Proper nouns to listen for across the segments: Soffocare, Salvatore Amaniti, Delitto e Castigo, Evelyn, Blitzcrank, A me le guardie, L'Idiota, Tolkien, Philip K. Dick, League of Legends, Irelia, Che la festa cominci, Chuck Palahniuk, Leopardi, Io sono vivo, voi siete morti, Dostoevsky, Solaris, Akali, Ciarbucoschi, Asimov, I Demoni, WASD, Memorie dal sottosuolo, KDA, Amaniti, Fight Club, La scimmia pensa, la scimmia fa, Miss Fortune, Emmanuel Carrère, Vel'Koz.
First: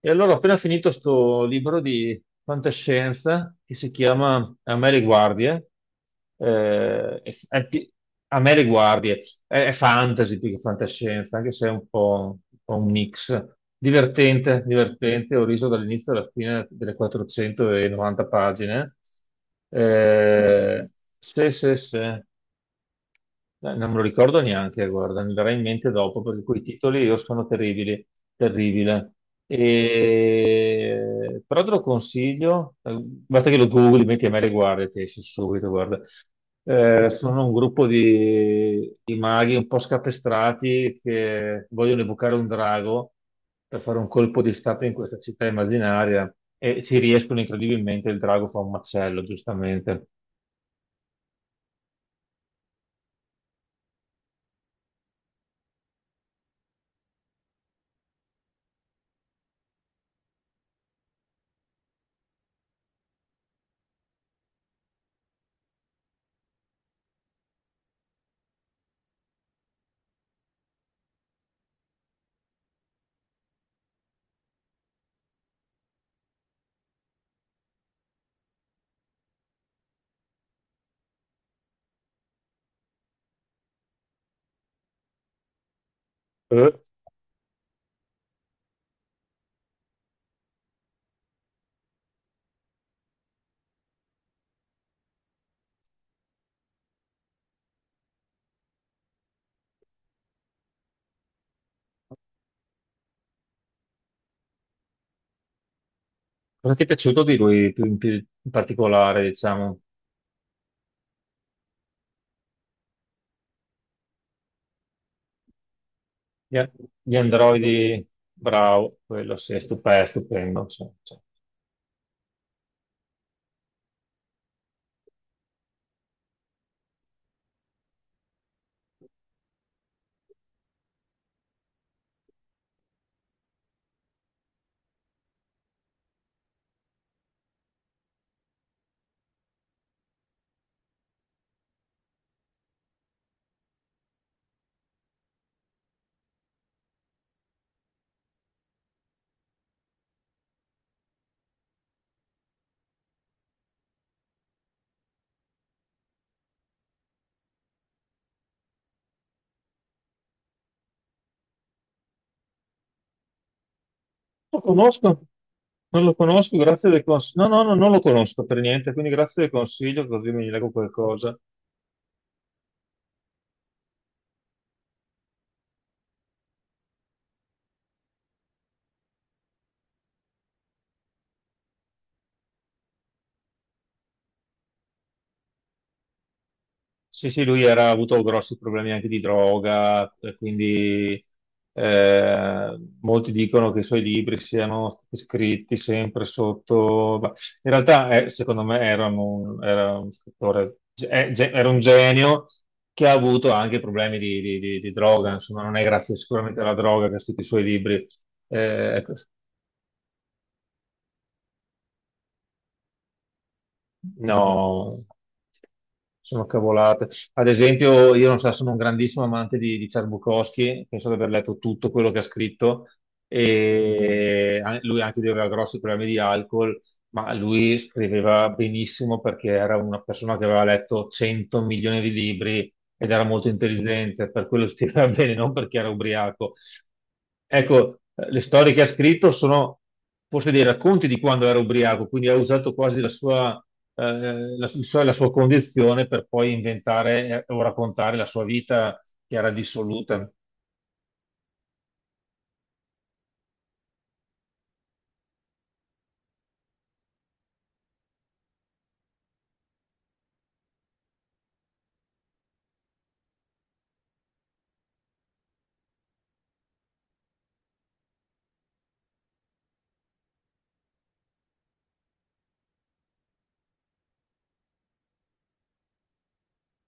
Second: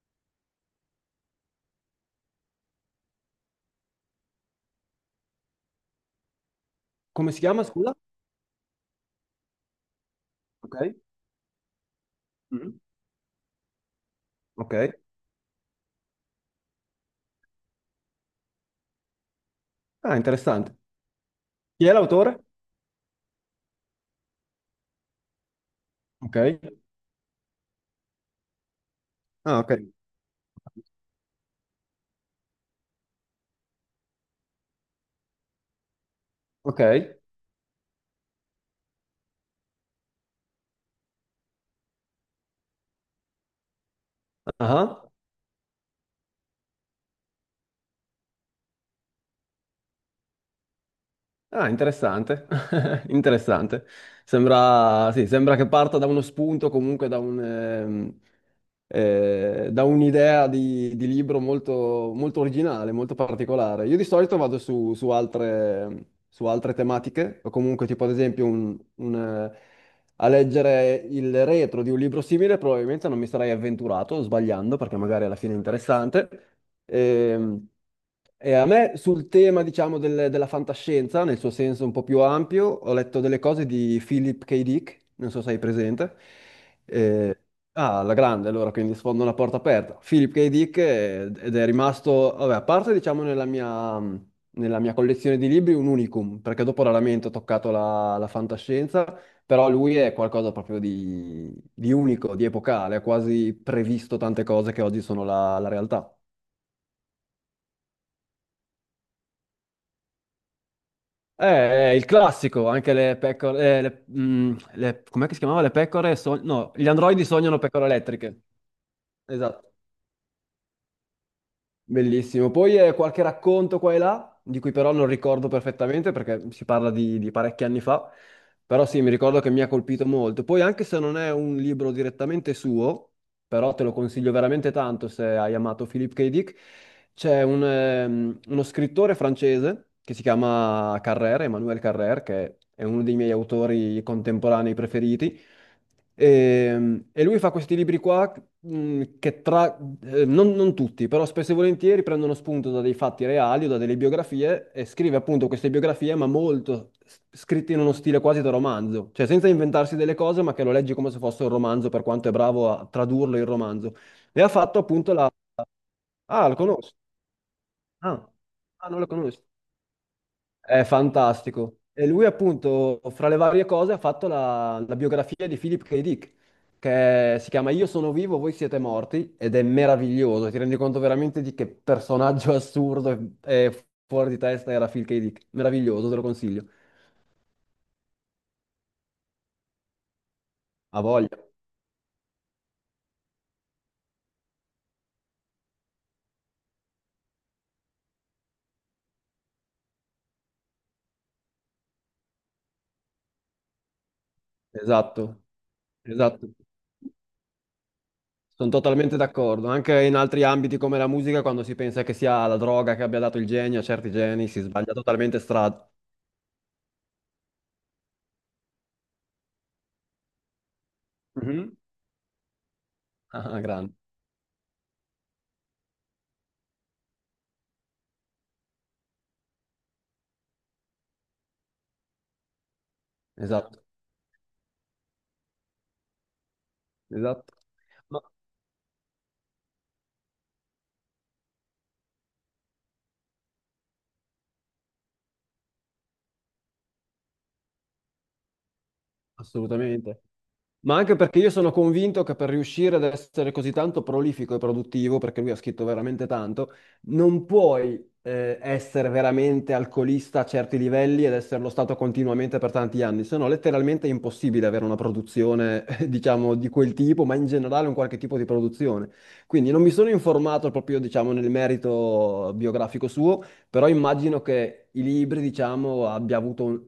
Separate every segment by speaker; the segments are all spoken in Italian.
Speaker 1: E allora ho appena finito sto libro di fantascienza che si chiama A me le guardie.
Speaker 2: Come si chiama,
Speaker 1: È pi-
Speaker 2: scusa?
Speaker 1: a me le guardie. È fantasy più che
Speaker 2: Ok.
Speaker 1: fantascienza, anche se è un po', un po'
Speaker 2: Mm.
Speaker 1: un mix. Divertente,
Speaker 2: Ok.
Speaker 1: divertente. Ho riso dall'inizio alla fine delle 490 pagine.
Speaker 2: Ah, interessante.
Speaker 1: Eh, sì, sì,
Speaker 2: Chi è
Speaker 1: sì.
Speaker 2: l'autore?
Speaker 1: Non me lo ricordo neanche, guarda, mi verrà in mente dopo
Speaker 2: Ok.
Speaker 1: perché quei titoli io sono terribili, terribile.
Speaker 2: Ah, ok.
Speaker 1: E... Però te lo consiglio, basta che lo googli, metti a me le guardie, ti esce subito, guarda.
Speaker 2: Ok.
Speaker 1: Sono un gruppo di maghi un po' scapestrati che vogliono evocare un drago per fare un colpo di stato in
Speaker 2: Ah,
Speaker 1: questa città immaginaria e ci riescono incredibilmente, il drago fa un macello, giustamente.
Speaker 2: ah, interessante. Interessante. Sembra, sì, sembra che parta da uno spunto, comunque da da un'idea di libro molto, molto originale, molto particolare. Io di solito vado su altre tematiche, o comunque tipo ad esempio a leggere il retro di un libro simile, probabilmente non mi sarei avventurato, sbagliando, perché magari alla fine è interessante. Ehm, E, a me sul tema, diciamo, della fantascienza, nel suo senso un po' più ampio, ho letto delle cose di Philip K. Dick, non so se hai presente. Eh, Ah, la grande, allora, quindi sfondo una porta aperta. Philip K. Dick, ed è rimasto, vabbè, a parte diciamo nella mia collezione di libri un unicum, perché dopo raramente ho toccato la fantascienza, però lui è qualcosa proprio di unico, di epocale, ha quasi previsto tante cose che oggi sono la realtà.
Speaker 1: Cosa ti è piaciuto di lui più in particolare, diciamo?
Speaker 2: Eh, È il classico, anche le pecore, com'è che si chiamava? Le pecore, sog-
Speaker 1: Gli, a-
Speaker 2: no, gli
Speaker 1: gli
Speaker 2: androidi sognano pecore
Speaker 1: androidi,
Speaker 2: elettriche.
Speaker 1: bravo, quello sì, è
Speaker 2: Esatto.
Speaker 1: stupendo, stupendo. Sì, sì.
Speaker 2: Bellissimo. Poi, qualche racconto qua e là, di cui però non ricordo perfettamente perché si parla di parecchi anni fa, però sì, mi ricordo che mi ha colpito molto. Poi anche se non è un libro direttamente suo, però te lo consiglio veramente tanto se hai amato Philip K. Dick, c'è un, uno scrittore francese che si chiama Carrère, Emmanuel Carrère, che è uno dei miei autori contemporanei preferiti. E lui fa questi libri qua, che tra, non, non tutti, però spesso e volentieri prendono spunto da dei fatti reali o da delle biografie e scrive appunto queste biografie, ma molto scritte in uno stile quasi da romanzo, cioè senza inventarsi delle cose, ma che lo leggi come se fosse un romanzo, per quanto è bravo a tradurlo in romanzo. E ha
Speaker 1: Lo
Speaker 2: fatto appunto
Speaker 1: conosco,
Speaker 2: la...
Speaker 1: non lo
Speaker 2: Ah, lo
Speaker 1: conosco, grazie
Speaker 2: conosco.
Speaker 1: del consiglio. No, no, no, non lo
Speaker 2: Ah,
Speaker 1: conosco per
Speaker 2: ah,
Speaker 1: niente,
Speaker 2: non lo
Speaker 1: quindi grazie
Speaker 2: conosco.
Speaker 1: del consiglio, così mi leggo
Speaker 2: È
Speaker 1: qualcosa.
Speaker 2: fantastico. E lui, appunto, fra le varie cose, ha fatto la biografia di Philip K. Dick, che si chiama Io sono vivo, voi siete morti, ed è meraviglioso. Ti rendi conto veramente di che personaggio assurdo e fuori di testa era Phil K. Dick. Meraviglioso, te lo consiglio.
Speaker 1: Sì, sì, lui era, ha avuto grossi problemi anche di droga, e
Speaker 2: Ha
Speaker 1: quindi
Speaker 2: voglia.
Speaker 1: molti dicono che i suoi libri siano stati scritti sempre sotto... ma in realtà, secondo me, era un scrittore, era un genio che ha avuto anche problemi di
Speaker 2: Esatto,
Speaker 1: droga, insomma, non è grazie
Speaker 2: esatto.
Speaker 1: sicuramente alla droga che ha scritto i suoi libri.
Speaker 2: Sono
Speaker 1: Ecco,
Speaker 2: totalmente d'accordo. Anche in altri ambiti come la musica, quando si pensa che sia la droga che abbia dato il genio a certi geni, si sbaglia
Speaker 1: no,
Speaker 2: totalmente strada.
Speaker 1: sono cavolate. Ad esempio, io non so, sono un grandissimo amante di Ciarbucoschi, penso di aver letto
Speaker 2: Mhm.
Speaker 1: tutto quello che ha scritto,
Speaker 2: Ah, grande.
Speaker 1: e an- lui anche lui aveva grossi problemi di alcol, ma lui scriveva benissimo perché era una persona che aveva letto 100 milioni di libri ed era molto
Speaker 2: Esatto.
Speaker 1: intelligente, per quello scriveva bene, non perché era ubriaco.
Speaker 2: Esatto.
Speaker 1: Ecco,
Speaker 2: Ma-
Speaker 1: le storie che ha scritto sono forse dei racconti di quando era ubriaco, quindi ha usato quasi la sua, la sua condizione per poi inventare o raccontare la sua vita che era
Speaker 2: assolutamente.
Speaker 1: dissoluta.
Speaker 2: Ma anche perché io sono convinto che per riuscire ad essere così tanto prolifico e produttivo, perché lui ha scritto veramente tanto, non puoi, essere veramente alcolista a certi livelli ed esserlo stato continuamente per tanti anni, se no letteralmente è impossibile avere una produzione, diciamo, di quel tipo, ma in generale un qualche tipo di produzione. Quindi non mi sono informato proprio, diciamo, nel merito biografico suo, però immagino che i libri, diciamo, abbia avuto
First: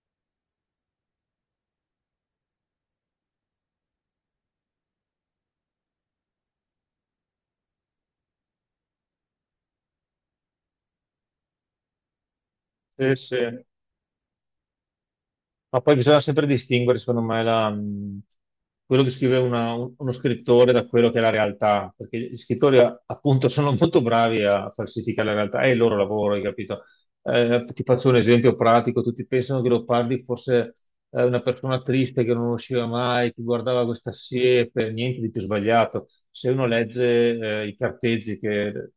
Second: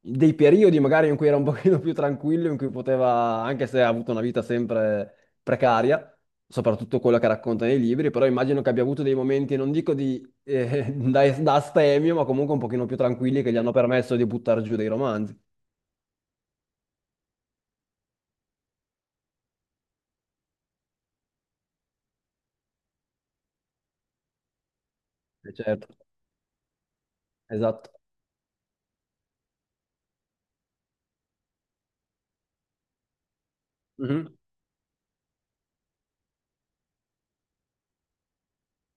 Speaker 2: dei periodi magari in cui era un pochino più tranquillo, in cui poteva, anche se ha avuto una vita sempre precaria, soprattutto quello che racconta nei libri, però immagino che abbia avuto dei momenti, non dico di, da astemio, ma comunque un pochino più
Speaker 1: Sì,
Speaker 2: tranquilli che gli
Speaker 1: sì.
Speaker 2: hanno permesso di buttare giù dei romanzi.
Speaker 1: Ma poi bisogna sempre distinguere, secondo me, la, quello che scrive uno scrittore da quello che è la realtà, perché gli scrittori appunto sono molto bravi a falsificare la realtà, è il
Speaker 2: Certo,
Speaker 1: loro lavoro, hai capito? Ti
Speaker 2: esatto.
Speaker 1: faccio un esempio pratico, tutti pensano che lo parli forse una persona triste che non usciva mai, che guardava questa
Speaker 2: Mhm,
Speaker 1: siepe, niente di più sbagliato. Se uno legge i carteggi che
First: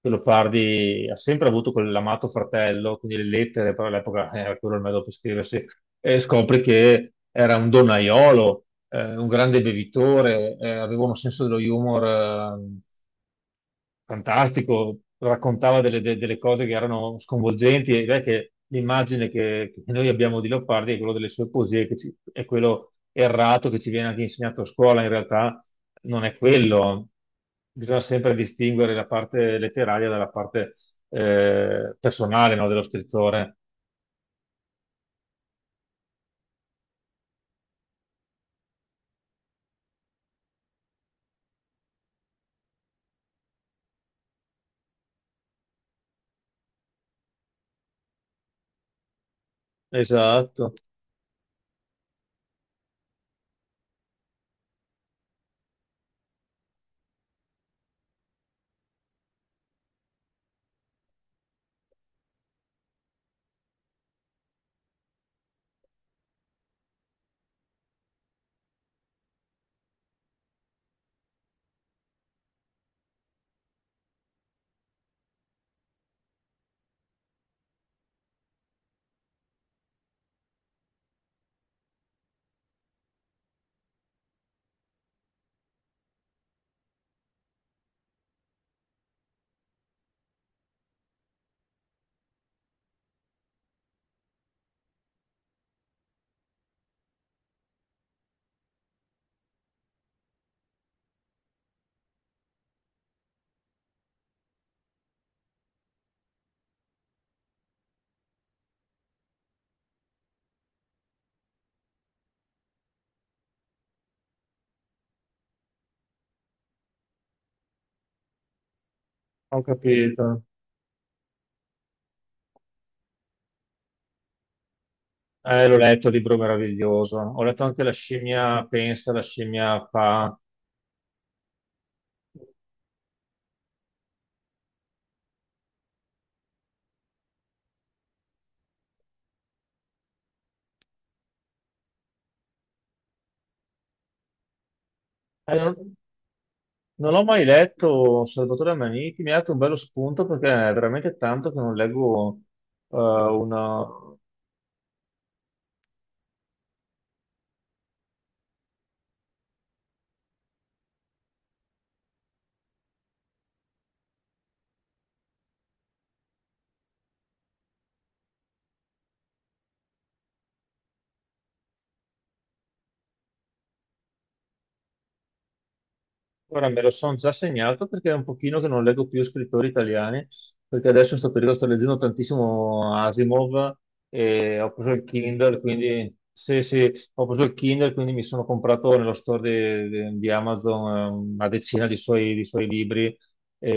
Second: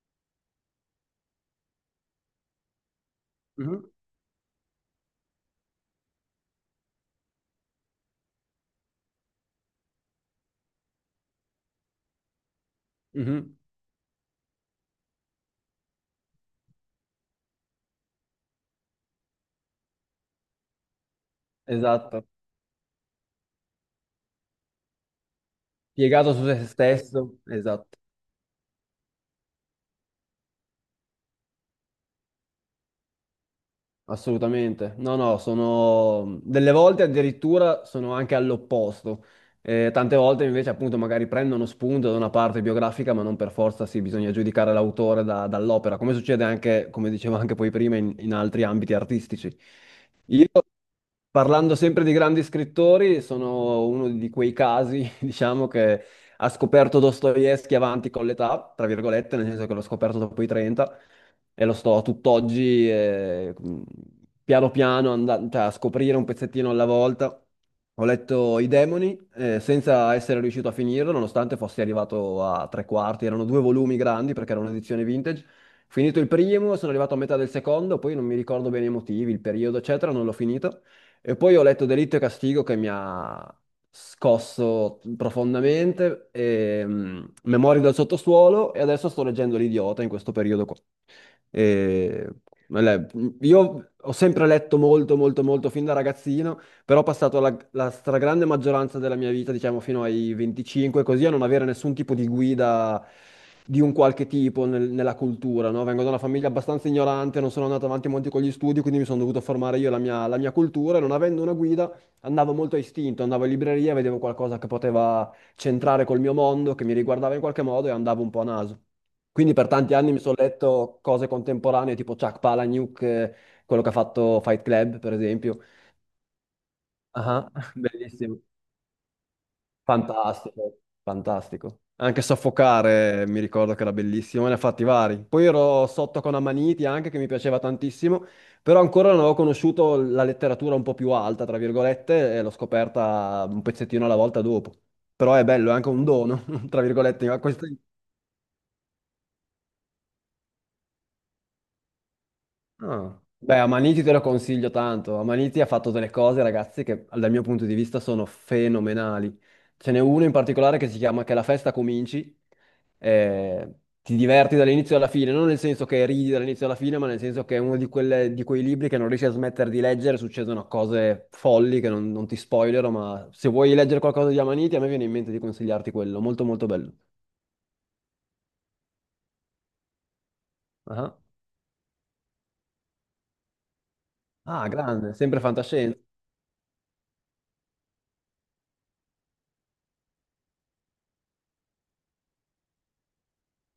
Speaker 1: che Leopardi ha sempre avuto quell'amato fratello, quindi le lettere,
Speaker 2: mhm,
Speaker 1: però all'epoca era quello il modo per scriversi, e scopri che era un donnaiolo, un grande bevitore, aveva un senso dello humor
Speaker 2: mhm,
Speaker 1: fantastico, raccontava delle cose che erano sconvolgenti e direi che l'immagine che noi abbiamo di Leopardi è quella delle sue poesie, che
Speaker 2: esatto.
Speaker 1: è quello errato che ci viene anche insegnato a scuola, in realtà non
Speaker 2: Piegato
Speaker 1: è
Speaker 2: su se
Speaker 1: quello.
Speaker 2: stesso, esatto.
Speaker 1: Bisogna sempre distinguere la parte letteraria dalla parte personale, no, dello scrittore.
Speaker 2: Assolutamente. No, no, sono delle volte addirittura sono anche all'opposto. Tante volte invece appunto magari prendono spunto da una parte biografica, ma non per forza sì, bisogna giudicare l'autore dall'opera, come succede anche, come dicevo anche poi prima, in altri ambiti artistici.
Speaker 1: Esatto,
Speaker 2: Parlando sempre di grandi scrittori, sono uno di quei casi, diciamo, che ha scoperto Dostoevsky avanti con l'età, tra virgolette, nel senso che l'ho scoperto dopo i 30 e lo sto tutt'oggi, piano piano, andando, a scoprire un pezzettino alla volta. Ho letto I Demoni, senza essere riuscito a finirlo, nonostante fossi arrivato a tre quarti, erano due volumi grandi perché era un'edizione vintage. Finito il primo, sono arrivato a metà del secondo, poi non mi ricordo bene i motivi, il periodo, eccetera, non l'ho finito. E poi ho letto Delitto e Castigo che mi ha scosso profondamente, e, mm, Memorie dal sottosuolo e adesso sto leggendo L'Idiota in questo periodo qua. E, le- io ho sempre letto molto, molto, molto fin da ragazzino, però ho passato la stragrande maggioranza della mia vita, diciamo fino ai 25, così a non avere nessun tipo di guida di un qualche tipo nella cultura, no? Vengo da una famiglia abbastanza ignorante, non sono andato avanti molto con gli studi, quindi mi sono dovuto formare io la mia cultura e non avendo una guida andavo molto a istinto, andavo in libreria, vedevo qualcosa che poteva centrare col mio mondo, che mi riguardava in qualche modo e andavo un po' a naso. Quindi
Speaker 1: ho
Speaker 2: per tanti anni mi sono
Speaker 1: capito.
Speaker 2: letto cose contemporanee tipo Chuck Palahniuk, quello che ha fatto Fight Club, per esempio.
Speaker 1: L'ho letto, il libro meraviglioso. Ho
Speaker 2: Ah,
Speaker 1: letto anche La
Speaker 2: bellissimo,
Speaker 1: scimmia pensa, la scimmia fa.
Speaker 2: fantastico, fantastico. Anche Soffocare mi ricordo che era bellissimo, ne ha fatti vari. Poi ero sotto con Amaniti anche, che mi piaceva tantissimo, però ancora non avevo conosciuto la letteratura un po' più alta, tra virgolette, e l'ho scoperta un pezzettino alla volta dopo. Però è bello, è
Speaker 1: Eh,
Speaker 2: anche un dono, tra
Speaker 1: Non l'ho
Speaker 2: virgolette, ma
Speaker 1: mai
Speaker 2: questa.
Speaker 1: letto Salvatore Amaniti, mi ha dato un bello spunto perché è veramente tanto che non leggo
Speaker 2: Ah, beh,
Speaker 1: una...
Speaker 2: Amaniti te lo consiglio tanto. Amaniti ha fatto delle cose, ragazzi, che dal mio punto di vista sono fenomenali. Ce n'è uno in particolare che si chiama Che la festa cominci. Eh, ti diverti dall'inizio alla fine, non nel senso che ridi dall'inizio alla fine, ma nel senso che è uno di, di quei libri che non riesci a smettere di leggere, succedono cose folli che non ti spoilerò, ma se vuoi leggere qualcosa di Amaniti, a me viene in mente di consigliarti quello, molto molto
Speaker 1: Ora me lo
Speaker 2: bello.
Speaker 1: sono già segnato perché è un pochino che non leggo più scrittori italiani, perché adesso
Speaker 2: Ah,
Speaker 1: in questo periodo sto leggendo tantissimo Asimov e
Speaker 2: ah,
Speaker 1: ho preso il
Speaker 2: grande, sempre
Speaker 1: Kindle,
Speaker 2: fantascienza.
Speaker 1: quindi... Sì, sì, ho preso il Kindle, quindi mi sono comprato nello store di, di Amazon una decina di suoi libri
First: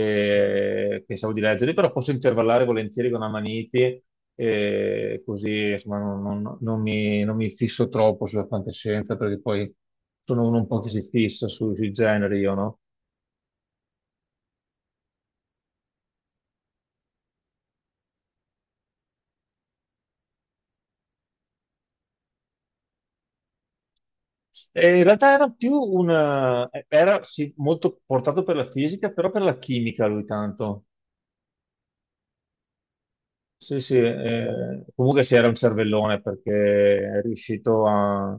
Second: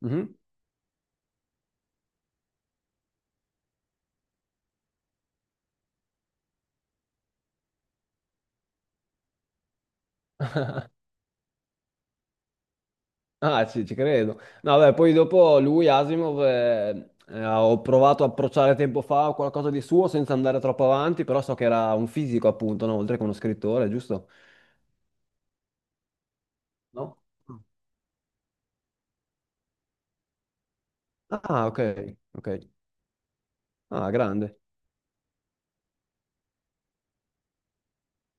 Speaker 2: Mhm.
Speaker 1: pensavo di leggere, però posso intervallare volentieri con Amaniti, così insomma, non mi fisso troppo sulla fantascienza, perché poi sono uno un po' che si fissa sui generi, io, no?
Speaker 2: Ah, sì, ci credo. No, beh, poi dopo lui, Asimov, ho provato a approcciare tempo fa qualcosa di suo senza andare troppo avanti, però so che era un fisico, appunto, no? Oltre che uno scrittore, giusto?
Speaker 1: E in realtà era più una...
Speaker 2: No?
Speaker 1: era sì, molto portato per la fisica, però per la chimica lui tanto.
Speaker 2: Ah, ok, ok.
Speaker 1: Sì, sì,
Speaker 2: Ah, grande.
Speaker 1: comunque si era un cervellone perché è riuscito a,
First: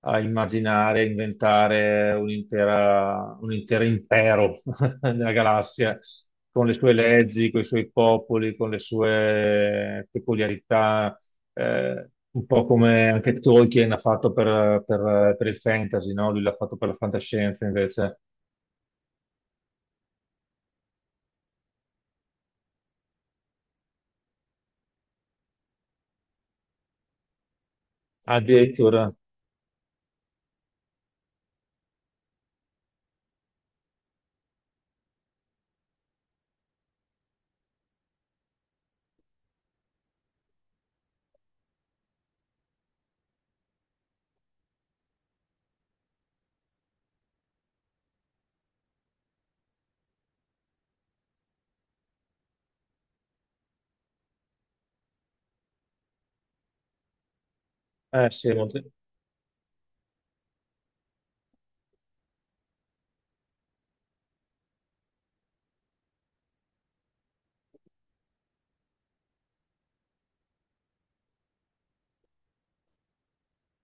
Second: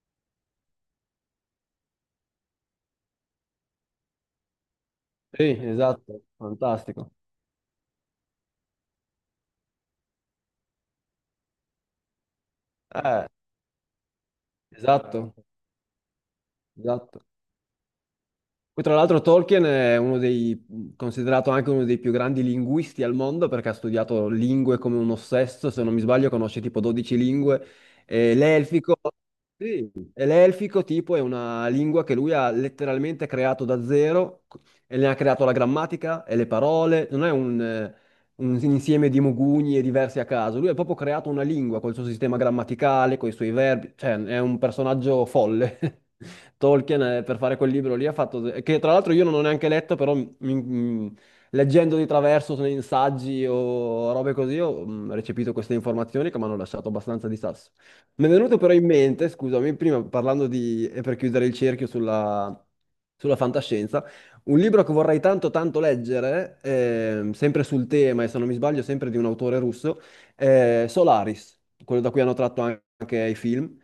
Speaker 1: a immaginare, a inventare un intero impero nella
Speaker 2: Sì,
Speaker 1: galassia,
Speaker 2: esatto,
Speaker 1: con le sue
Speaker 2: fantastico.
Speaker 1: leggi, con i suoi popoli, con le sue peculiarità, un po' come
Speaker 2: Eh,
Speaker 1: anche Tolkien ha fatto per,
Speaker 2: esatto,
Speaker 1: per il fantasy, no? Lui l'ha fatto per la
Speaker 2: esatto.
Speaker 1: fantascienza invece.
Speaker 2: Poi, tra l'altro, Tolkien è uno dei, considerato anche uno dei più grandi linguisti al mondo perché ha studiato lingue come un ossesso, se non mi sbaglio, conosce tipo 12 lingue. E l'elfico,
Speaker 1: Addirittura,
Speaker 2: sì, e l'elfico tipo è una lingua che lui ha letteralmente creato da zero e ne ha creato la grammatica e le parole. Non è un insieme di mogugni e diversi a caso. Lui ha proprio creato una lingua col suo sistema grammaticale, con i suoi verbi, cioè è un personaggio folle. Tolkien, per fare quel libro lì, ha fatto, che tra l'altro io non ho neanche letto, però leggendo di traverso nei saggi o robe così, ho, mm, recepito queste informazioni che mi hanno lasciato abbastanza di sasso. Mi è
Speaker 1: sì,
Speaker 2: venuto però
Speaker 1: molto-
Speaker 2: in mente, scusami, prima parlando di, e per chiudere il cerchio sulla fantascienza, un libro che vorrei tanto tanto leggere, sempre sul tema, e se non mi sbaglio, sempre di un autore russo, è Solaris, quello da cui hanno tratto anche i film.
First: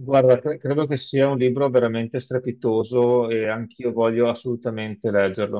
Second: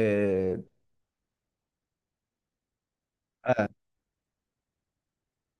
Speaker 1: Guarda, cre- credo che sia un libro veramente strepitoso e
Speaker 2: eh,
Speaker 1: anch'io voglio assolutamente leggerlo.